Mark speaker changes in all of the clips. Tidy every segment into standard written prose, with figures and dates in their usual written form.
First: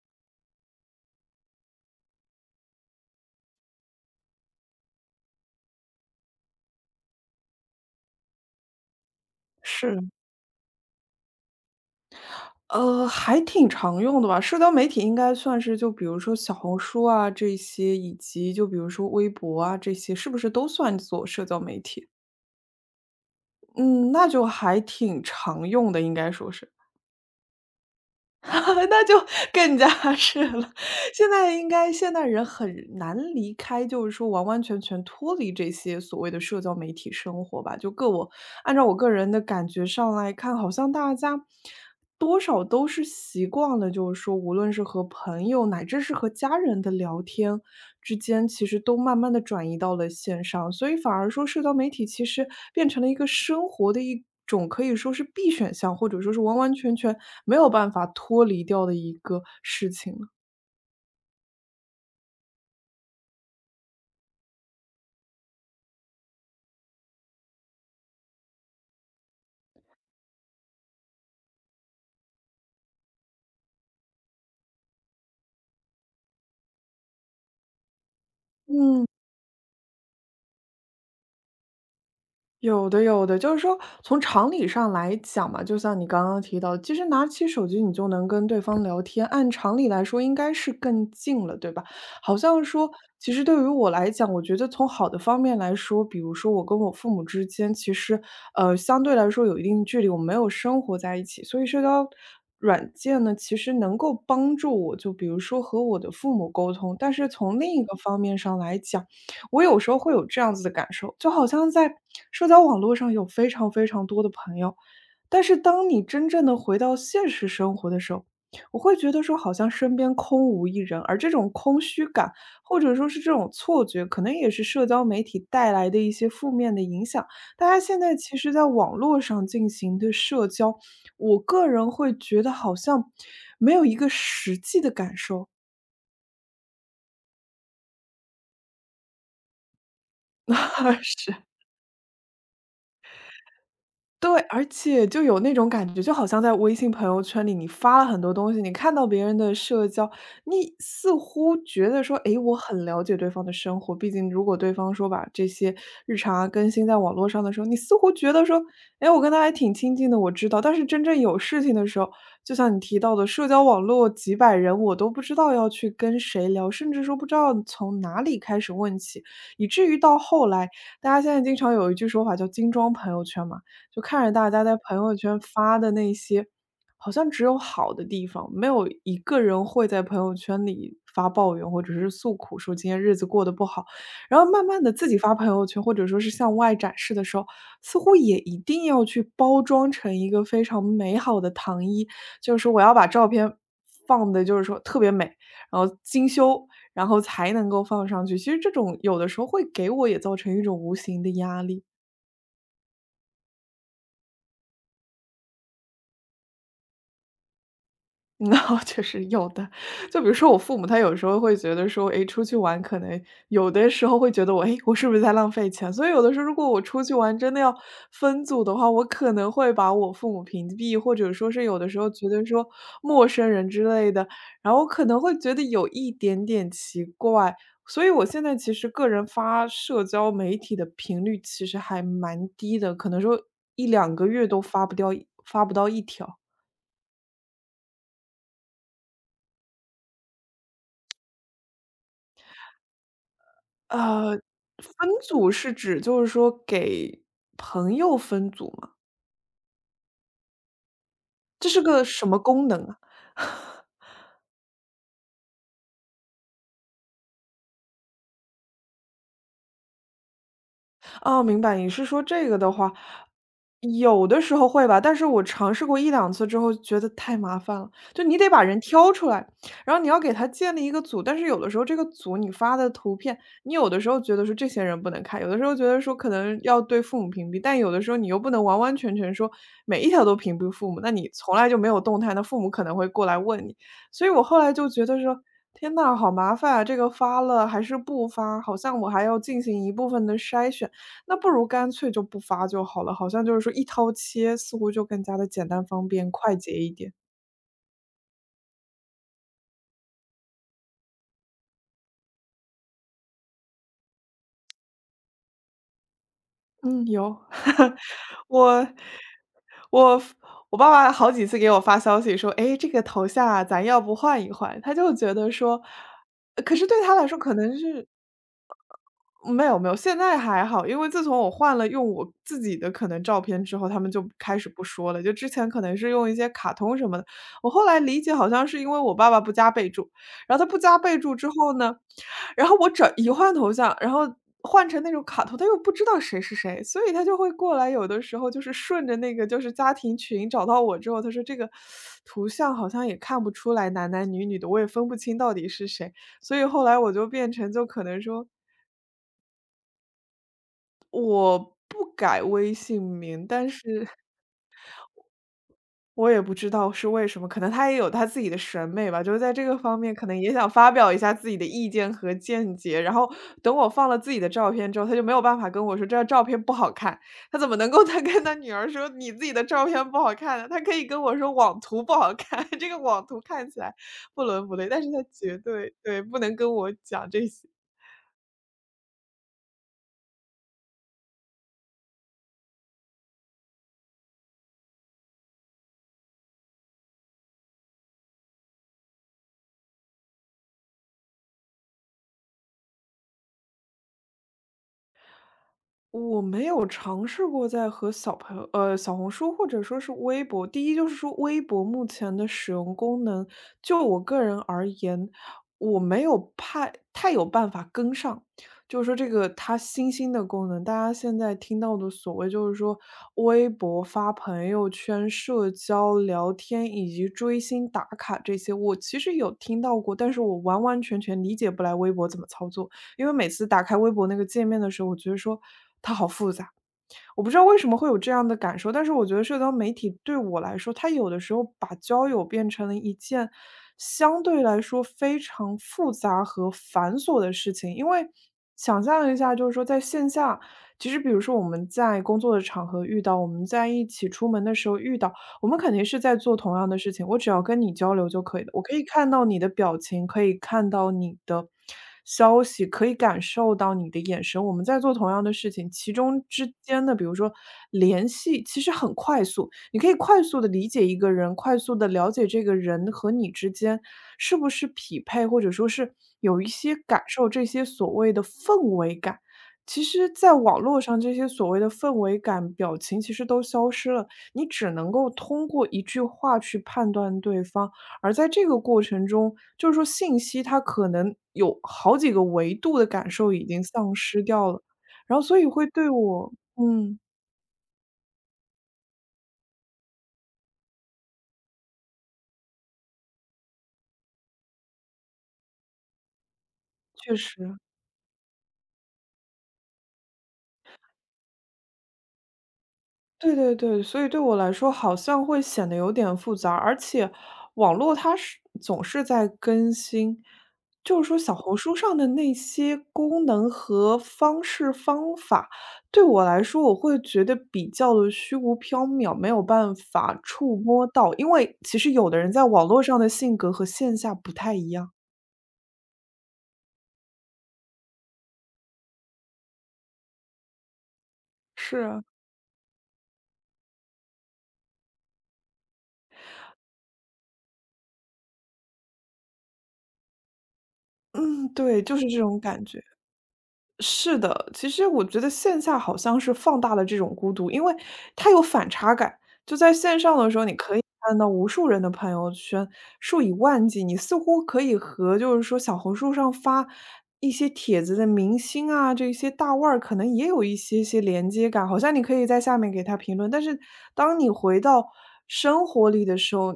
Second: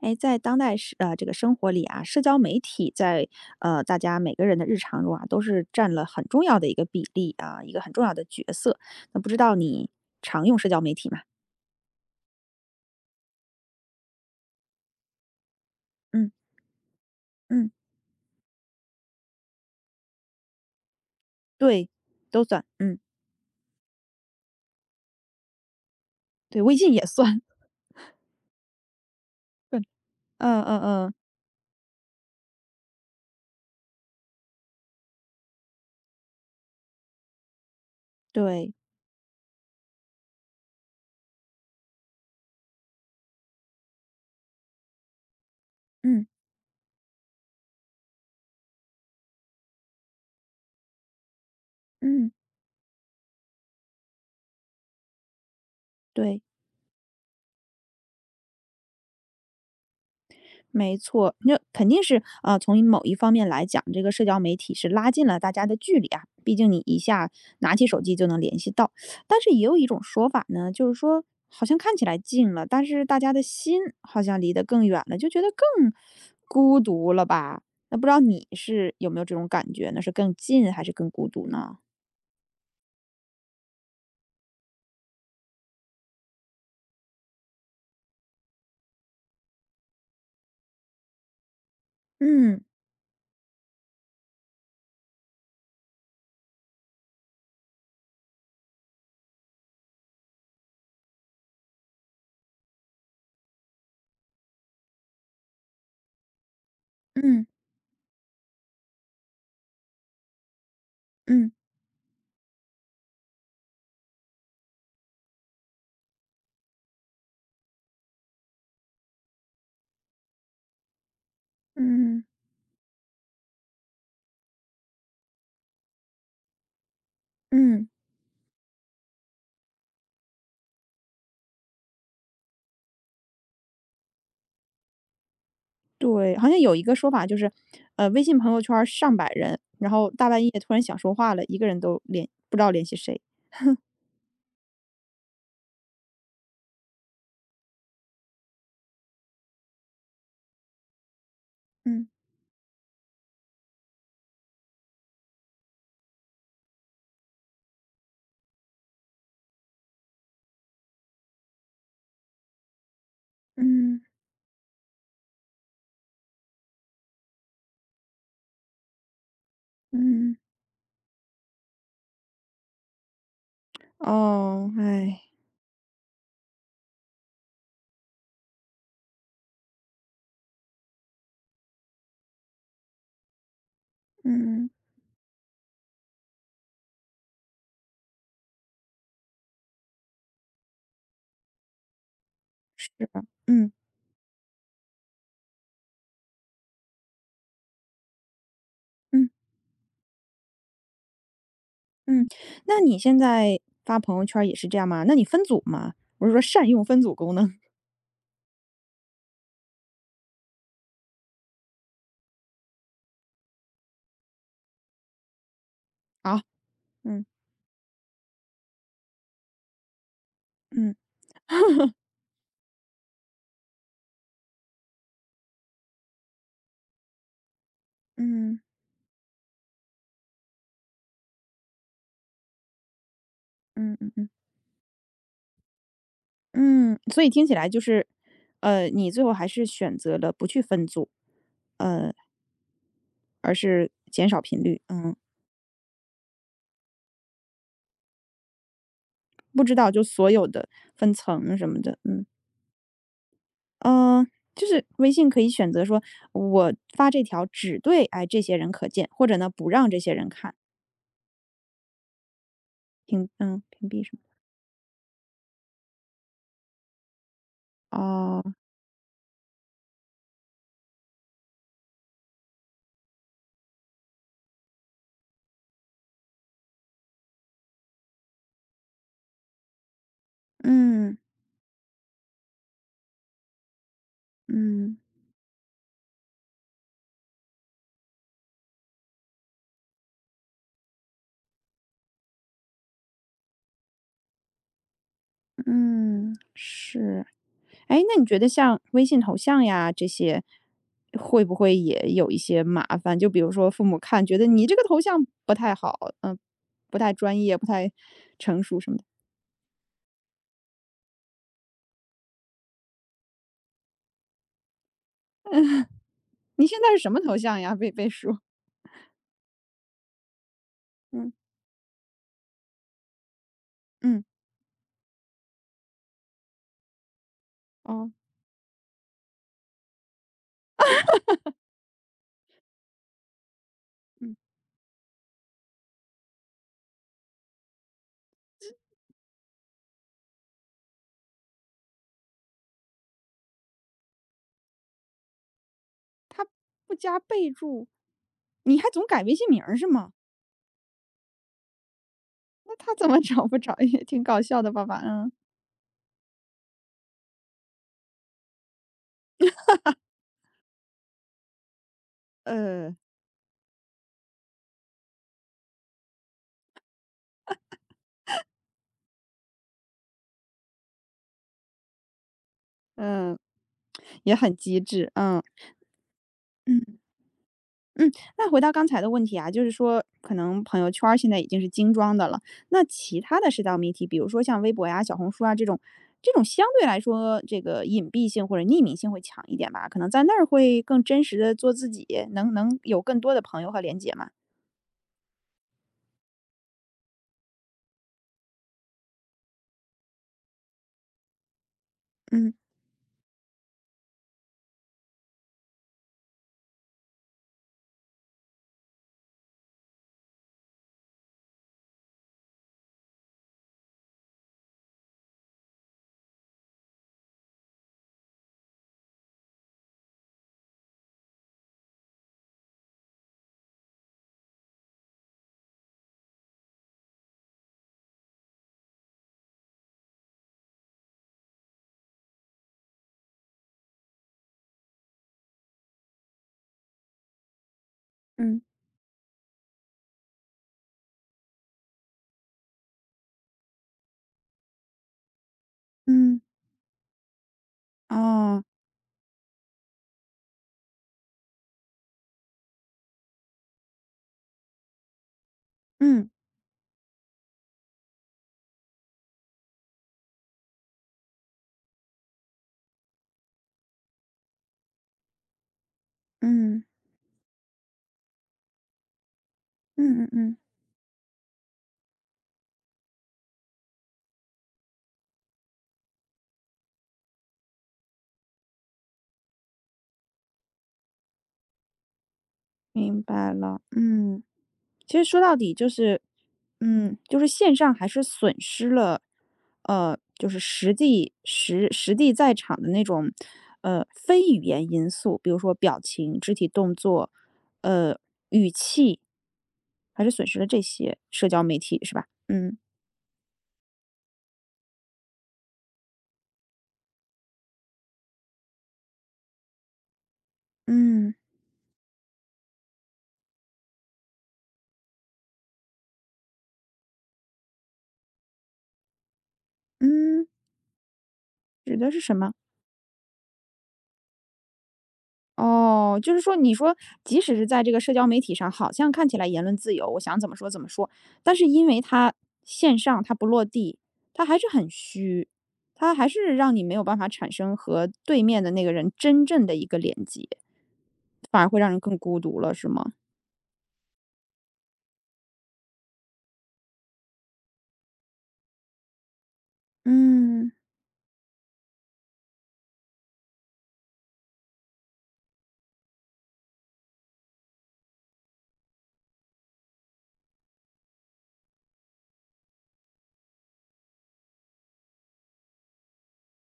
Speaker 1: 哎，在当代是这个生活里啊，社交媒体在大家每个人的日常中啊，都是占了很重要的一个比例啊，一个很重要的角色。那不知道你
Speaker 2: 是，
Speaker 1: 常用社交媒体吗？
Speaker 2: 还挺常用的吧。社交媒体应该算是就比如
Speaker 1: 嗯
Speaker 2: 说小红书啊这
Speaker 1: 嗯，
Speaker 2: 些，以及就比如说微博啊这些，是不是都算做社交媒
Speaker 1: 对，
Speaker 2: 体？
Speaker 1: 都算，嗯，
Speaker 2: 嗯，那就还挺常用的，应该说
Speaker 1: 对，
Speaker 2: 是。
Speaker 1: 微信也算，
Speaker 2: 那就 更
Speaker 1: 嗯
Speaker 2: 加 是
Speaker 1: 嗯
Speaker 2: 了。
Speaker 1: 嗯，
Speaker 2: 现在应该现代人很难离开，就是说完完全全脱离这些所谓的社交媒体生活吧，就各我
Speaker 1: 对，
Speaker 2: 按照我个人的感觉上来看，好像大家多少都是习惯了，就是说，无论是和朋友乃至是
Speaker 1: 嗯
Speaker 2: 和家人的聊天之间，其实都慢慢的转移到了线上，所以反而说，社交媒体其
Speaker 1: 嗯，
Speaker 2: 实变成了一个生活的一种可以说是必选项，或者说
Speaker 1: 对。
Speaker 2: 是完完全全没有办法脱离掉的一个事情了。
Speaker 1: 没错，那肯定是啊。从某一方面来讲，这个社交媒体是拉近了大家的距离啊。毕竟你一下拿起手机就能联系到，但是也有一种说法呢，就是说好像看起来近了，但是大家的心好像离得更远了，就觉得更孤独了吧？那不知道你是
Speaker 2: 嗯，
Speaker 1: 有没有这种感觉呢？是更近还是更孤独呢？
Speaker 2: 有的，有的，就是说从常理上来讲嘛，就像你刚刚提到，其实拿起手机你就能跟对方聊天，按常理来说应该是更近了，对吧？好像
Speaker 1: 嗯
Speaker 2: 说，其实对于我来讲，我觉得从好的方面来说，比如说我跟我父母之间，其实相对来说有一定距离，我们没有生活在一起，所以社交软件呢，其实能够帮助我，就比如说和我的父母沟通。但是
Speaker 1: 嗯
Speaker 2: 从另一个方面上来讲，我有时候会有这样子的感受，就好
Speaker 1: 嗯
Speaker 2: 像在社交网络上有非常非常多的朋友，但是当你真正的回到现实生活的时候，我会觉得说好像身边空无一人，而这种空虚
Speaker 1: 嗯
Speaker 2: 感，或者说是这种错觉，可能也是社交媒体带来的一些负面的影响。大家
Speaker 1: 嗯。
Speaker 2: 现在其实在网络上进行的社交，我个人会觉得好像没有一个实际的感受。
Speaker 1: 对，好像有一个说法就是，微信朋友圈儿上百人，然后大半夜突然想 说
Speaker 2: 是。
Speaker 1: 话了，一个人都不知道联系谁。
Speaker 2: 对，而且就有那种感觉，就好像在微信朋友圈里，你发了很多东西，你看到别人的社交，你似乎觉得
Speaker 1: 嗯
Speaker 2: 说，诶，我很了解对方的生活。毕竟如果对方说把这些日常啊更新在网络上的时候，你似乎觉得说，诶，我跟他还挺亲近的，我知道。但是真正有事情的时候，就像你提到的，社交网
Speaker 1: 嗯
Speaker 2: 络几百人，我都不知道要去跟谁聊，甚至说不知道从哪里开始问起，以至于到
Speaker 1: 嗯，
Speaker 2: 后来，大家现在经常有一句说法叫"精装朋友圈"嘛。就看着大家
Speaker 1: 哦，
Speaker 2: 在朋友
Speaker 1: 哎，
Speaker 2: 圈发的那些，好像只有好的地方，没有一个人会在朋友圈里发抱怨或者是诉苦，说今天日子过得不好。然后慢
Speaker 1: 嗯，
Speaker 2: 慢的自己发朋友圈，或者说是向外展示的时候，似乎也一定要去包装成一个非常美好的糖衣，就是我
Speaker 1: 是，
Speaker 2: 要把照片
Speaker 1: 嗯
Speaker 2: 放的，就是说特别美，然后精修，然后才能够放上去。其实这种有的
Speaker 1: 嗯
Speaker 2: 时候会给我也造成一种无形的压力。
Speaker 1: 嗯。那你现在发朋友圈儿也是这样吗？那你分组吗？我是说善用分组功能
Speaker 2: 那 确实有的，就比如说我父母，他有时候会觉得说，诶，出去玩可能有的时候会觉得我，诶，我是不是在浪费钱？所以有的
Speaker 1: 啊。
Speaker 2: 时候，如果我出去
Speaker 1: 嗯
Speaker 2: 玩真的要分组的话，我可能会把我父母屏
Speaker 1: 嗯
Speaker 2: 蔽，或者说是有的时候觉得说陌生人之类的，然后我可能会觉得有一点点奇怪。所以我现在
Speaker 1: 嗯
Speaker 2: 其实个人发社交媒体的频率其实还蛮低的，可能说一
Speaker 1: 嗯嗯
Speaker 2: 两个
Speaker 1: 嗯
Speaker 2: 月都发不掉，发不到一条。
Speaker 1: 嗯，所以听起来就是，你最后还是选择了不去分组，呃，而是减
Speaker 2: 呃，
Speaker 1: 少频率，
Speaker 2: 分
Speaker 1: 嗯。
Speaker 2: 组是指就是说给朋友分组吗？
Speaker 1: 不知道就所有的分层
Speaker 2: 这
Speaker 1: 什么
Speaker 2: 是
Speaker 1: 的，
Speaker 2: 个
Speaker 1: 嗯，
Speaker 2: 什么功能啊？
Speaker 1: 呃，就是微信可以选择说，我发这条只对这些人可见，或者呢不让这些人看，
Speaker 2: 哦，明白。你是说这个的话，
Speaker 1: 屏蔽什么？
Speaker 2: 有的时候会吧，但是我尝试过一两次之后觉得太麻烦了。就你
Speaker 1: 哦，
Speaker 2: 得把人挑出来，然后你要给他建立一个组，但是有的时候这个组你发的图片，你有的时候觉得说这些人不能看，有的时候觉得说可能要对父母屏蔽，但有的时候你又不能完完全全说每一条都屏蔽父母，那
Speaker 1: 嗯
Speaker 2: 你从来就没有动态，那父母可能会过来问你。所以我后来就
Speaker 1: 嗯
Speaker 2: 觉得说，天呐，好麻烦啊，这个发了还是不发，好像我还要进行一部分的筛选。那不如干脆就不发就好了，好像就是说一刀切，似乎就更加的简单方便、
Speaker 1: 嗯，
Speaker 2: 快捷一点。
Speaker 1: 是。哎，那你觉得像微信头像呀这些，会不会也有一些麻烦？就比如说父母看觉得你这个头像不太好，嗯、不
Speaker 2: 嗯，
Speaker 1: 太专
Speaker 2: 有，
Speaker 1: 业，不太 成熟
Speaker 2: 我
Speaker 1: 什么的。
Speaker 2: 我我爸爸好几次给我发消息说："哎，这个头像啊，咱要不换一换？"他就觉得说
Speaker 1: 你
Speaker 2: 可
Speaker 1: 现
Speaker 2: 是
Speaker 1: 在
Speaker 2: 对
Speaker 1: 是什
Speaker 2: 他
Speaker 1: 么
Speaker 2: 来
Speaker 1: 头
Speaker 2: 说可
Speaker 1: 像呀？
Speaker 2: 能
Speaker 1: 被
Speaker 2: 是
Speaker 1: 被说，
Speaker 2: 没有没有，现在还好，因为自
Speaker 1: 嗯
Speaker 2: 从我换了用我自己的可能照片之后，他们
Speaker 1: 嗯。
Speaker 2: 就开始不说了。就之前可能是用一些卡通什么的，我后来
Speaker 1: 哦，
Speaker 2: 理解好像是因为我爸爸不加备注，然后他不加备注之后呢，然后我换头像，然后
Speaker 1: 嗯，
Speaker 2: 换成那种卡通，他又不知道谁是谁，所以他就会过来，有的时候就是顺着那个就是家庭群找到我之后，他说这个图像好像也看不出来男男女女的，我也分不清到底是谁，所以后
Speaker 1: 不
Speaker 2: 来我
Speaker 1: 加
Speaker 2: 就
Speaker 1: 备
Speaker 2: 变成就
Speaker 1: 注，
Speaker 2: 可能说
Speaker 1: 你还总改微信名儿是吗？
Speaker 2: 不改微
Speaker 1: 那他
Speaker 2: 信
Speaker 1: 怎么 找
Speaker 2: 名，
Speaker 1: 不
Speaker 2: 但
Speaker 1: 着？也
Speaker 2: 是
Speaker 1: 挺搞笑的爸爸，嗯，
Speaker 2: 我也不知道是为什么，可能他也有他自己的审美吧，就是在这个方面可能也想发表一下自己的意见和见
Speaker 1: 呃，
Speaker 2: 解。然后等我放了自己的照片之后，他就没有办法跟我说这张照片不好看，他怎么能够 他跟他女儿说你自己的照片不好看呢？他可以跟我说网图不好看，这个网
Speaker 1: 嗯，
Speaker 2: 图看起来
Speaker 1: 也
Speaker 2: 不
Speaker 1: 很
Speaker 2: 伦不
Speaker 1: 机
Speaker 2: 类，但
Speaker 1: 智，
Speaker 2: 是他
Speaker 1: 嗯
Speaker 2: 绝对对不能跟
Speaker 1: 嗯
Speaker 2: 我讲这些。
Speaker 1: 嗯。那回到刚才的问题啊，就是说可能朋友圈儿现在已经是精装的了，那其他的社交媒体，比如说像微博呀、小红书啊这种，这种相对来说这个隐蔽性或者匿名性会强一点吧？可能在那儿会更真实的做自己，能有更多的朋友和连接嘛？
Speaker 2: 我没有尝试过在和小朋友小红书或者说是微博第一就是说微博目前的
Speaker 1: 嗯
Speaker 2: 使用功能，就我个人而言，我没有太有办法跟上。就是说这个它新兴的功能，大家现在听到的所谓就是说微博发朋友圈、社交聊天以及追星打卡这些，我其实有听到过，但是我完完全全理解不来微博怎么操作。因为每次打开微博那个界面的时候，我觉得说我不知道为什么会有这样的感受，但是我觉得社交媒体对我来说，它有的时候把交友变成了一件相对来说非常复杂和繁琐的事情。因为
Speaker 1: 嗯
Speaker 2: 想象一下，就是说在线下，其实比如说我们在工作的场合遇到，我们在一起出门的时候遇到，我们肯定是在
Speaker 1: 嗯。
Speaker 2: 做同样的事情，我只要跟你交流就可
Speaker 1: 哦，
Speaker 2: 以了。我可以看到你的表情，可以看到你的消息，可以感受到你的眼神。我们在做同样的事情，其
Speaker 1: 嗯，
Speaker 2: 中之间的，比如说联系，其实很快速。你可以快速的理解一个人，快速的了解这个人和你之间是不是匹配，或者说是有一
Speaker 1: 嗯，
Speaker 2: 些感受这些所谓的氛围感。其
Speaker 1: 嗯嗯
Speaker 2: 实在
Speaker 1: 嗯，
Speaker 2: 网络上这些所谓的氛围感、表情其实都消失了，你只能够通过一句话去判断对方。而在这个过程中，就是说信息它可能有好几个维度的
Speaker 1: 明
Speaker 2: 感
Speaker 1: 白
Speaker 2: 受已
Speaker 1: 了，
Speaker 2: 经丧
Speaker 1: 嗯。
Speaker 2: 失掉了，
Speaker 1: 其实
Speaker 2: 然
Speaker 1: 说
Speaker 2: 后
Speaker 1: 到
Speaker 2: 所以
Speaker 1: 底就
Speaker 2: 会对
Speaker 1: 是，
Speaker 2: 我嗯，
Speaker 1: 就是线上还是损失了，就是实地实实地在场的那种，非语言因素，比如说表情、肢体动作，
Speaker 2: 确实。
Speaker 1: 呃，语气，还是损失了这些社交媒体是吧？嗯，
Speaker 2: 对对对，所以对我来说好像会显得有点复杂，而且网络它是总是在更新，就是
Speaker 1: 嗯，
Speaker 2: 说小红书上的那些功能和方式方法，对我来说我会觉得比较的虚无缥缈，没有办法
Speaker 1: 嗯，
Speaker 2: 触摸到，因为
Speaker 1: 指
Speaker 2: 其
Speaker 1: 的
Speaker 2: 实
Speaker 1: 是
Speaker 2: 有
Speaker 1: 什
Speaker 2: 的
Speaker 1: 么？
Speaker 2: 人在网络上的性格和线下不太一样。
Speaker 1: 哦，就是说，你说即使是在这个社交媒体上，好像看起来言论自由，我想怎么说怎么说，但是因
Speaker 2: 是
Speaker 1: 为
Speaker 2: 啊
Speaker 1: 它线上它不落地，它还是很虚，它还是让你没有办法产生和对面的那个人真正的一个连接，反而
Speaker 2: 嗯，
Speaker 1: 会让人
Speaker 2: 对，
Speaker 1: 更
Speaker 2: 就是这
Speaker 1: 孤独
Speaker 2: 种
Speaker 1: 了，
Speaker 2: 感
Speaker 1: 是
Speaker 2: 觉。
Speaker 1: 吗？
Speaker 2: 是的，其实我觉得线下好像是放大了这种孤独，因为它有反差感。就在线上的时候，
Speaker 1: 嗯
Speaker 2: 你可以看到无数人的朋友圈，数以万计，你似乎可以和就是说小红书上发一些帖子的明星啊，这些大腕儿，可能也有一些些连接感，好像你可以在下面给他评论。但是当你回到生活里的时候，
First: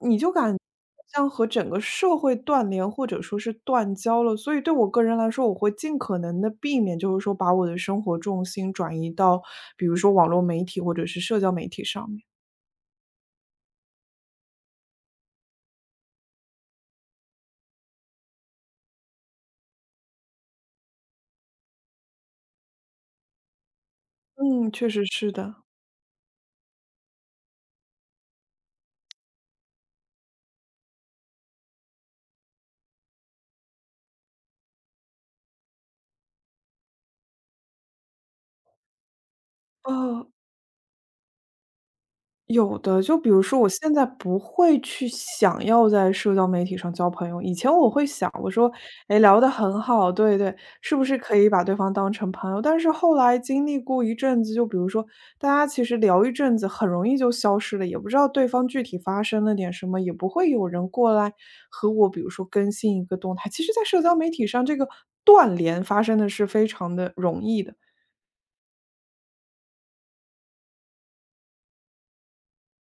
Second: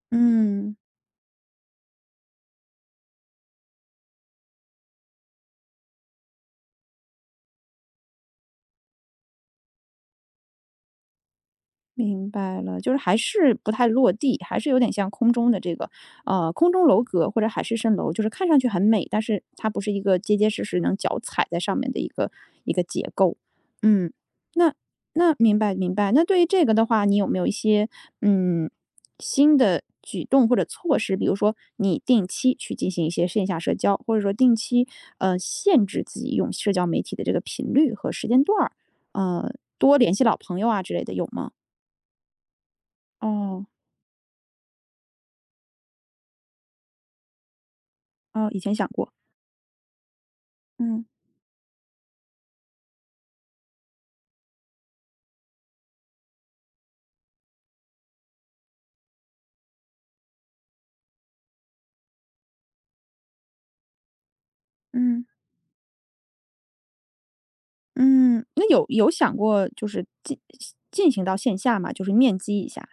Speaker 2: 你就感
Speaker 1: 嗯。
Speaker 2: 像和整个社会断联或者说是断交了，所以对我个人来说，我会尽可能的避免，就是说把我的生活重心转移到，比如说网络媒体或者是社交媒体上面。
Speaker 1: 明白了，就是还是不太落地，还是有点像空中的这个，空中楼阁或者海市蜃楼，就是看上去很美，但是它不是一个结结实实能脚踩在上面的一个一个结构。嗯，
Speaker 2: 嗯，
Speaker 1: 那
Speaker 2: 确实是
Speaker 1: 明
Speaker 2: 的，
Speaker 1: 白明白。那对于这个的话，你有没有一些嗯新的举动或者措施？比如说你定期去进行一些线下社交，或者说定期限制自己用社交媒体的这个频率和时间段儿，呃，多联系
Speaker 2: 哦。
Speaker 1: 老朋友啊之类的，有吗？
Speaker 2: 有的，就比如说
Speaker 1: 哦，
Speaker 2: 我现在不会去想要在社交媒体上交朋友，以前我会想，
Speaker 1: 哦，
Speaker 2: 我
Speaker 1: 以
Speaker 2: 说，
Speaker 1: 前想过，
Speaker 2: 哎，聊得很好，对对，是
Speaker 1: 嗯，
Speaker 2: 不是可以把对方当成朋友？但是后来经历过一阵子，就比如说大家其实聊一阵子，很容易就消失了，也不知道对方具体发生了点什么，也不会有人过来和我，比如说更新一个动态。其实，在社交媒体上，这个
Speaker 1: 嗯，
Speaker 2: 断联发生的是非常的容易的，
Speaker 1: 嗯，那有想过就是进行到线下嘛，就是面基一下，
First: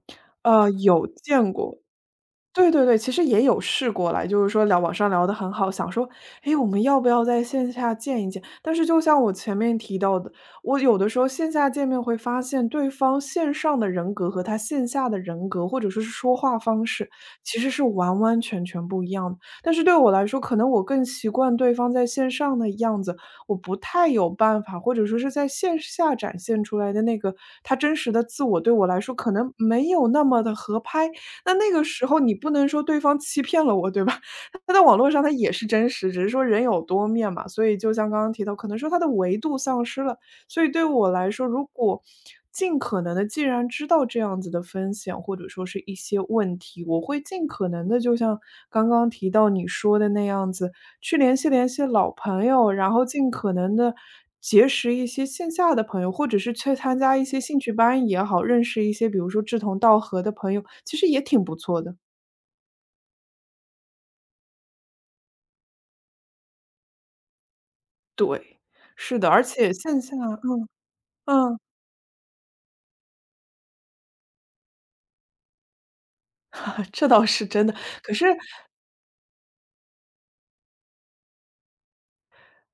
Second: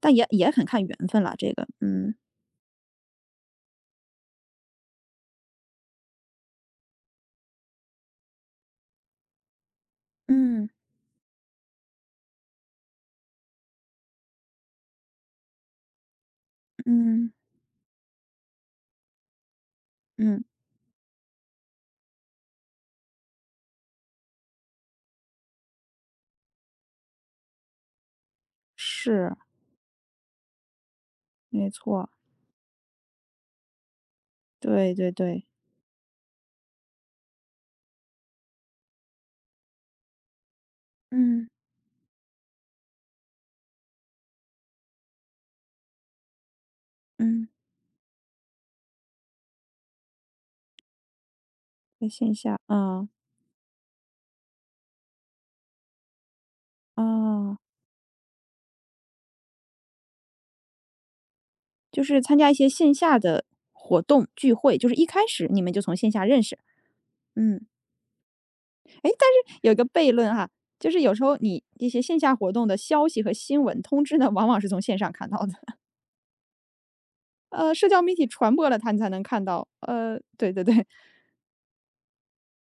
Speaker 1: 但也很看缘
Speaker 2: 有
Speaker 1: 分了，这
Speaker 2: 见
Speaker 1: 个，
Speaker 2: 过。
Speaker 1: 嗯，
Speaker 2: 对对对，其实也有试过来，就是说聊网上聊得很好，想说，诶，我们要不要在线下见一见？但是就像我前面提到的，
Speaker 1: 嗯，
Speaker 2: 我有的时候线下见面会发现对方线上的人格和他线下的人格，或者说是说话方式，
Speaker 1: 嗯，
Speaker 2: 其实是完完全全不一样的。但是对我来说，
Speaker 1: 嗯，
Speaker 2: 可能我更习惯对方在线上的样子，我不太有办法，或者说是在线下展现出来的那个他真实的自我，对我来说可
Speaker 1: 是，
Speaker 2: 能没有那么的合拍。那
Speaker 1: 没
Speaker 2: 那个时
Speaker 1: 错，
Speaker 2: 候你不能说对方欺骗了我，对吧？他在
Speaker 1: 对
Speaker 2: 网
Speaker 1: 对
Speaker 2: 络上他
Speaker 1: 对，
Speaker 2: 也是真实，只是说人有多面嘛，所以就像刚刚提到，可能说他的维度丧失了。所以对我来说，
Speaker 1: 嗯，
Speaker 2: 如果尽可能的，既然知道这样子的风险或者说是一些问题，我会尽
Speaker 1: 嗯，
Speaker 2: 可能的，就像刚刚提到你说的那样子，去联系联系
Speaker 1: 在
Speaker 2: 老
Speaker 1: 线
Speaker 2: 朋
Speaker 1: 下，
Speaker 2: 友，然后
Speaker 1: 啊
Speaker 2: 尽可能的结识一些线下的朋友，或者是去参加一些
Speaker 1: 啊，
Speaker 2: 兴趣班也好，认识一些比如说志同道合的朋友，其实也挺不错的。
Speaker 1: 就是参加一些线下的活动聚会，就是一开始你们就从线下认识，嗯。
Speaker 2: 对，
Speaker 1: 哎，
Speaker 2: 是
Speaker 1: 但
Speaker 2: 的，而
Speaker 1: 是有
Speaker 2: 且
Speaker 1: 一个
Speaker 2: 线
Speaker 1: 悖
Speaker 2: 下，
Speaker 1: 论哈，
Speaker 2: 嗯
Speaker 1: 就是有时候你一些线下活动的消息和新闻通知呢，往往是从线上看到的，
Speaker 2: 这倒是真的。
Speaker 1: 社交
Speaker 2: 可
Speaker 1: 媒体
Speaker 2: 是
Speaker 1: 传播了它，你才能看到。对对对，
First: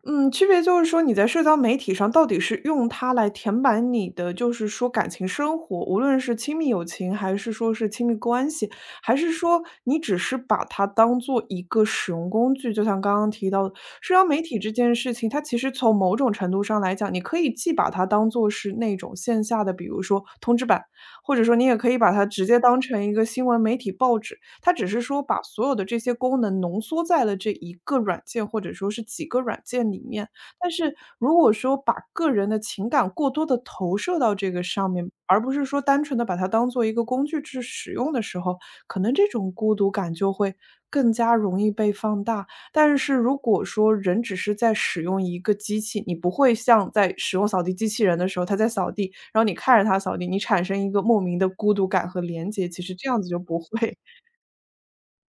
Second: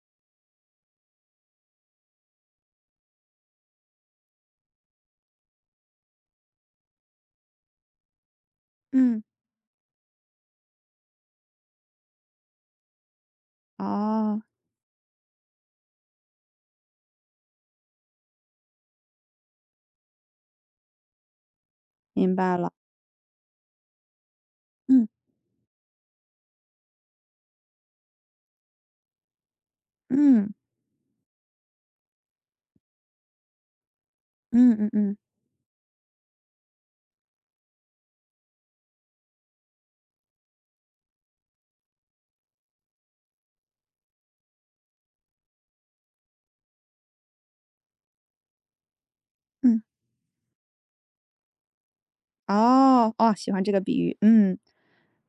Speaker 2: 嗯，区别就是说你在社交媒体上到底是用它来填满你的，就是说感情生活，无论是亲密友情，还是说是亲密关系，还
Speaker 1: 嗯，
Speaker 2: 是说你只是把它当做一个使用工具。就像刚刚提到的，社交
Speaker 1: 哦，
Speaker 2: 媒体这件事情，它其实从某种程度上来讲，你可以既把它当做是那种线下的，比如说通知板，或者说你也可以把它
Speaker 1: 明
Speaker 2: 直
Speaker 1: 白
Speaker 2: 接
Speaker 1: 了，
Speaker 2: 当成一个新闻媒体报纸。它只是
Speaker 1: 嗯
Speaker 2: 说把所有的这些功能浓缩在了这一个软件或者说是几个软件里面。
Speaker 1: 嗯
Speaker 2: 但是如果说把个人的情感过多的投射到这个
Speaker 1: 嗯嗯
Speaker 2: 上面，
Speaker 1: 嗯
Speaker 2: 而不是说单纯的把它当做一个工具去使用的时候，可能这种孤独感就会更加容易被放大。但是如果说人只是在使用一个机器，你不会像在使用扫地机器人的时候，它在扫地，然后你看
Speaker 1: 嗯。
Speaker 2: 着它扫地，你产生一个莫名的孤独感和连接，其实这
Speaker 1: 哦，
Speaker 2: 样子
Speaker 1: 哦，
Speaker 2: 就
Speaker 1: 喜
Speaker 2: 不
Speaker 1: 欢这个
Speaker 2: 会。
Speaker 1: 比喻，嗯，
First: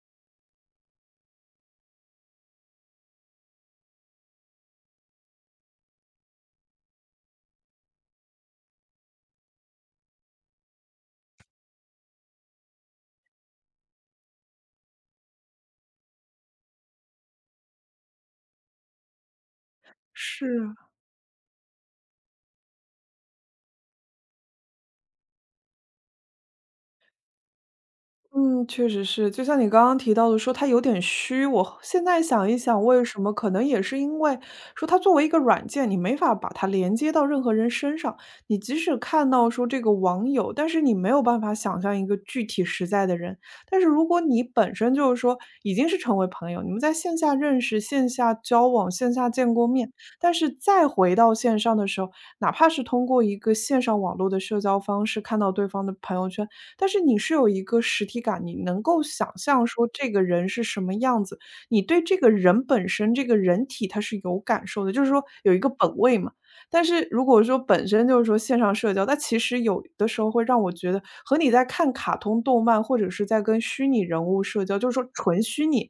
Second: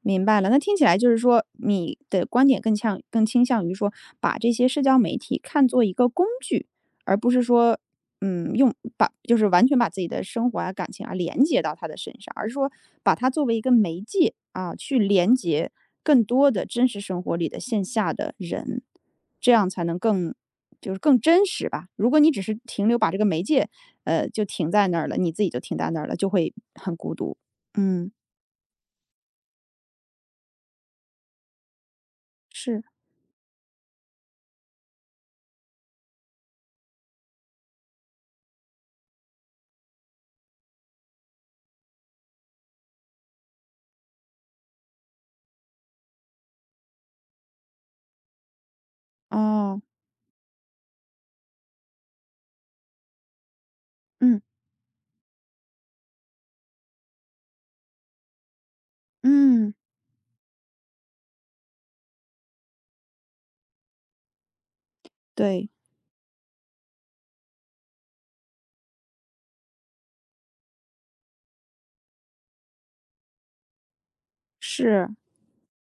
Speaker 1: 明白了。那听起来就是说，你的观点更像更倾向于说，把这些社交媒体看作一个工具，而不是说，用把就是完全把自己的生活啊、感情啊连接到他的身上，而是说把它作为一个媒介啊，去连接更多的真实生活里的线下的人，这样才能
Speaker 2: 是啊，
Speaker 1: 就是更真实吧。如果你只是停留把这个媒介，就停在那儿了，你自己就停在那儿了，就会很孤独。嗯，
Speaker 2: 嗯，确实是，就像你刚刚提到的说他有点虚，我现在想一
Speaker 1: 是，
Speaker 2: 想为什么，可能也是因为说它作为一个软件，你没法把它连接到任何人身上，你即使看到说这个网友，但是你没有办法想象一个具体实在的人。但是如果你本身就是说已经是成为朋友，你们在线下认识、线下交往、线下见过
Speaker 1: 哦，
Speaker 2: 面，但是再回到线上的时候，哪怕是通过一个线上网络
Speaker 1: 嗯
Speaker 2: 的社交方式看到对方的朋友圈。但是你是有一个实体感，你能够想象
Speaker 1: 嗯，
Speaker 2: 说这个人是什么样子，你对这个人本身、这个人体它是有感受的，就是说有一
Speaker 1: 对，
Speaker 2: 个本位嘛。但是如果说本身就是说线上社交，那其实有的时候会让我觉得和你在看卡通动漫或者是在跟虚拟人物社交，就是说
Speaker 1: 是，
Speaker 2: 纯虚拟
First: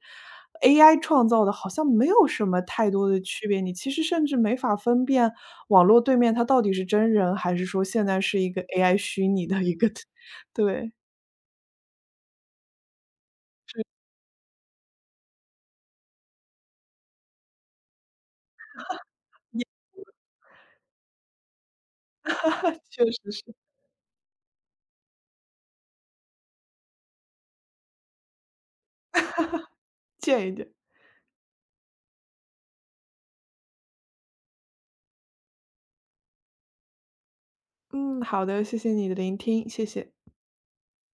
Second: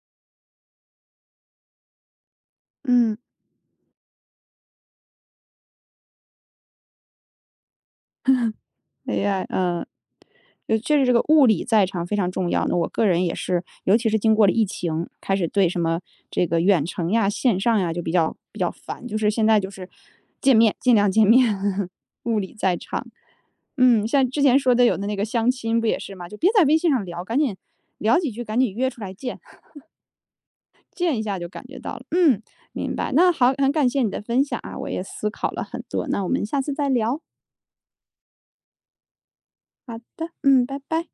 Speaker 2: AI 创造的，好像没有什么太多
Speaker 1: 嗯
Speaker 2: 的区别。你其实甚至没法分辨网络对面他到底是真人还是说现在是一个 AI 虚
Speaker 1: ，AI，
Speaker 2: 拟的一
Speaker 1: 嗯。
Speaker 2: 个
Speaker 1: 就
Speaker 2: 对。
Speaker 1: 确实这个物理在场非常重要。那我个人也是，尤其是经过了疫情，开始对什么这个远程呀、线上呀就比较烦。就是现在就 是见面，尽量见面，物理在场。
Speaker 2: 确实是，
Speaker 1: 嗯，像之前说的有的那个相亲不也是嘛，就别在微信上聊，赶紧聊几句，赶紧约出来见，
Speaker 2: 见一见。
Speaker 1: 见一下就感觉到了。嗯，明白。那好，很感谢你的分享啊，我也思考了很多。那我们下次再聊。
Speaker 2: 嗯，好的，谢谢你的聆听，谢
Speaker 1: 好
Speaker 2: 谢。
Speaker 1: 的，嗯，拜拜。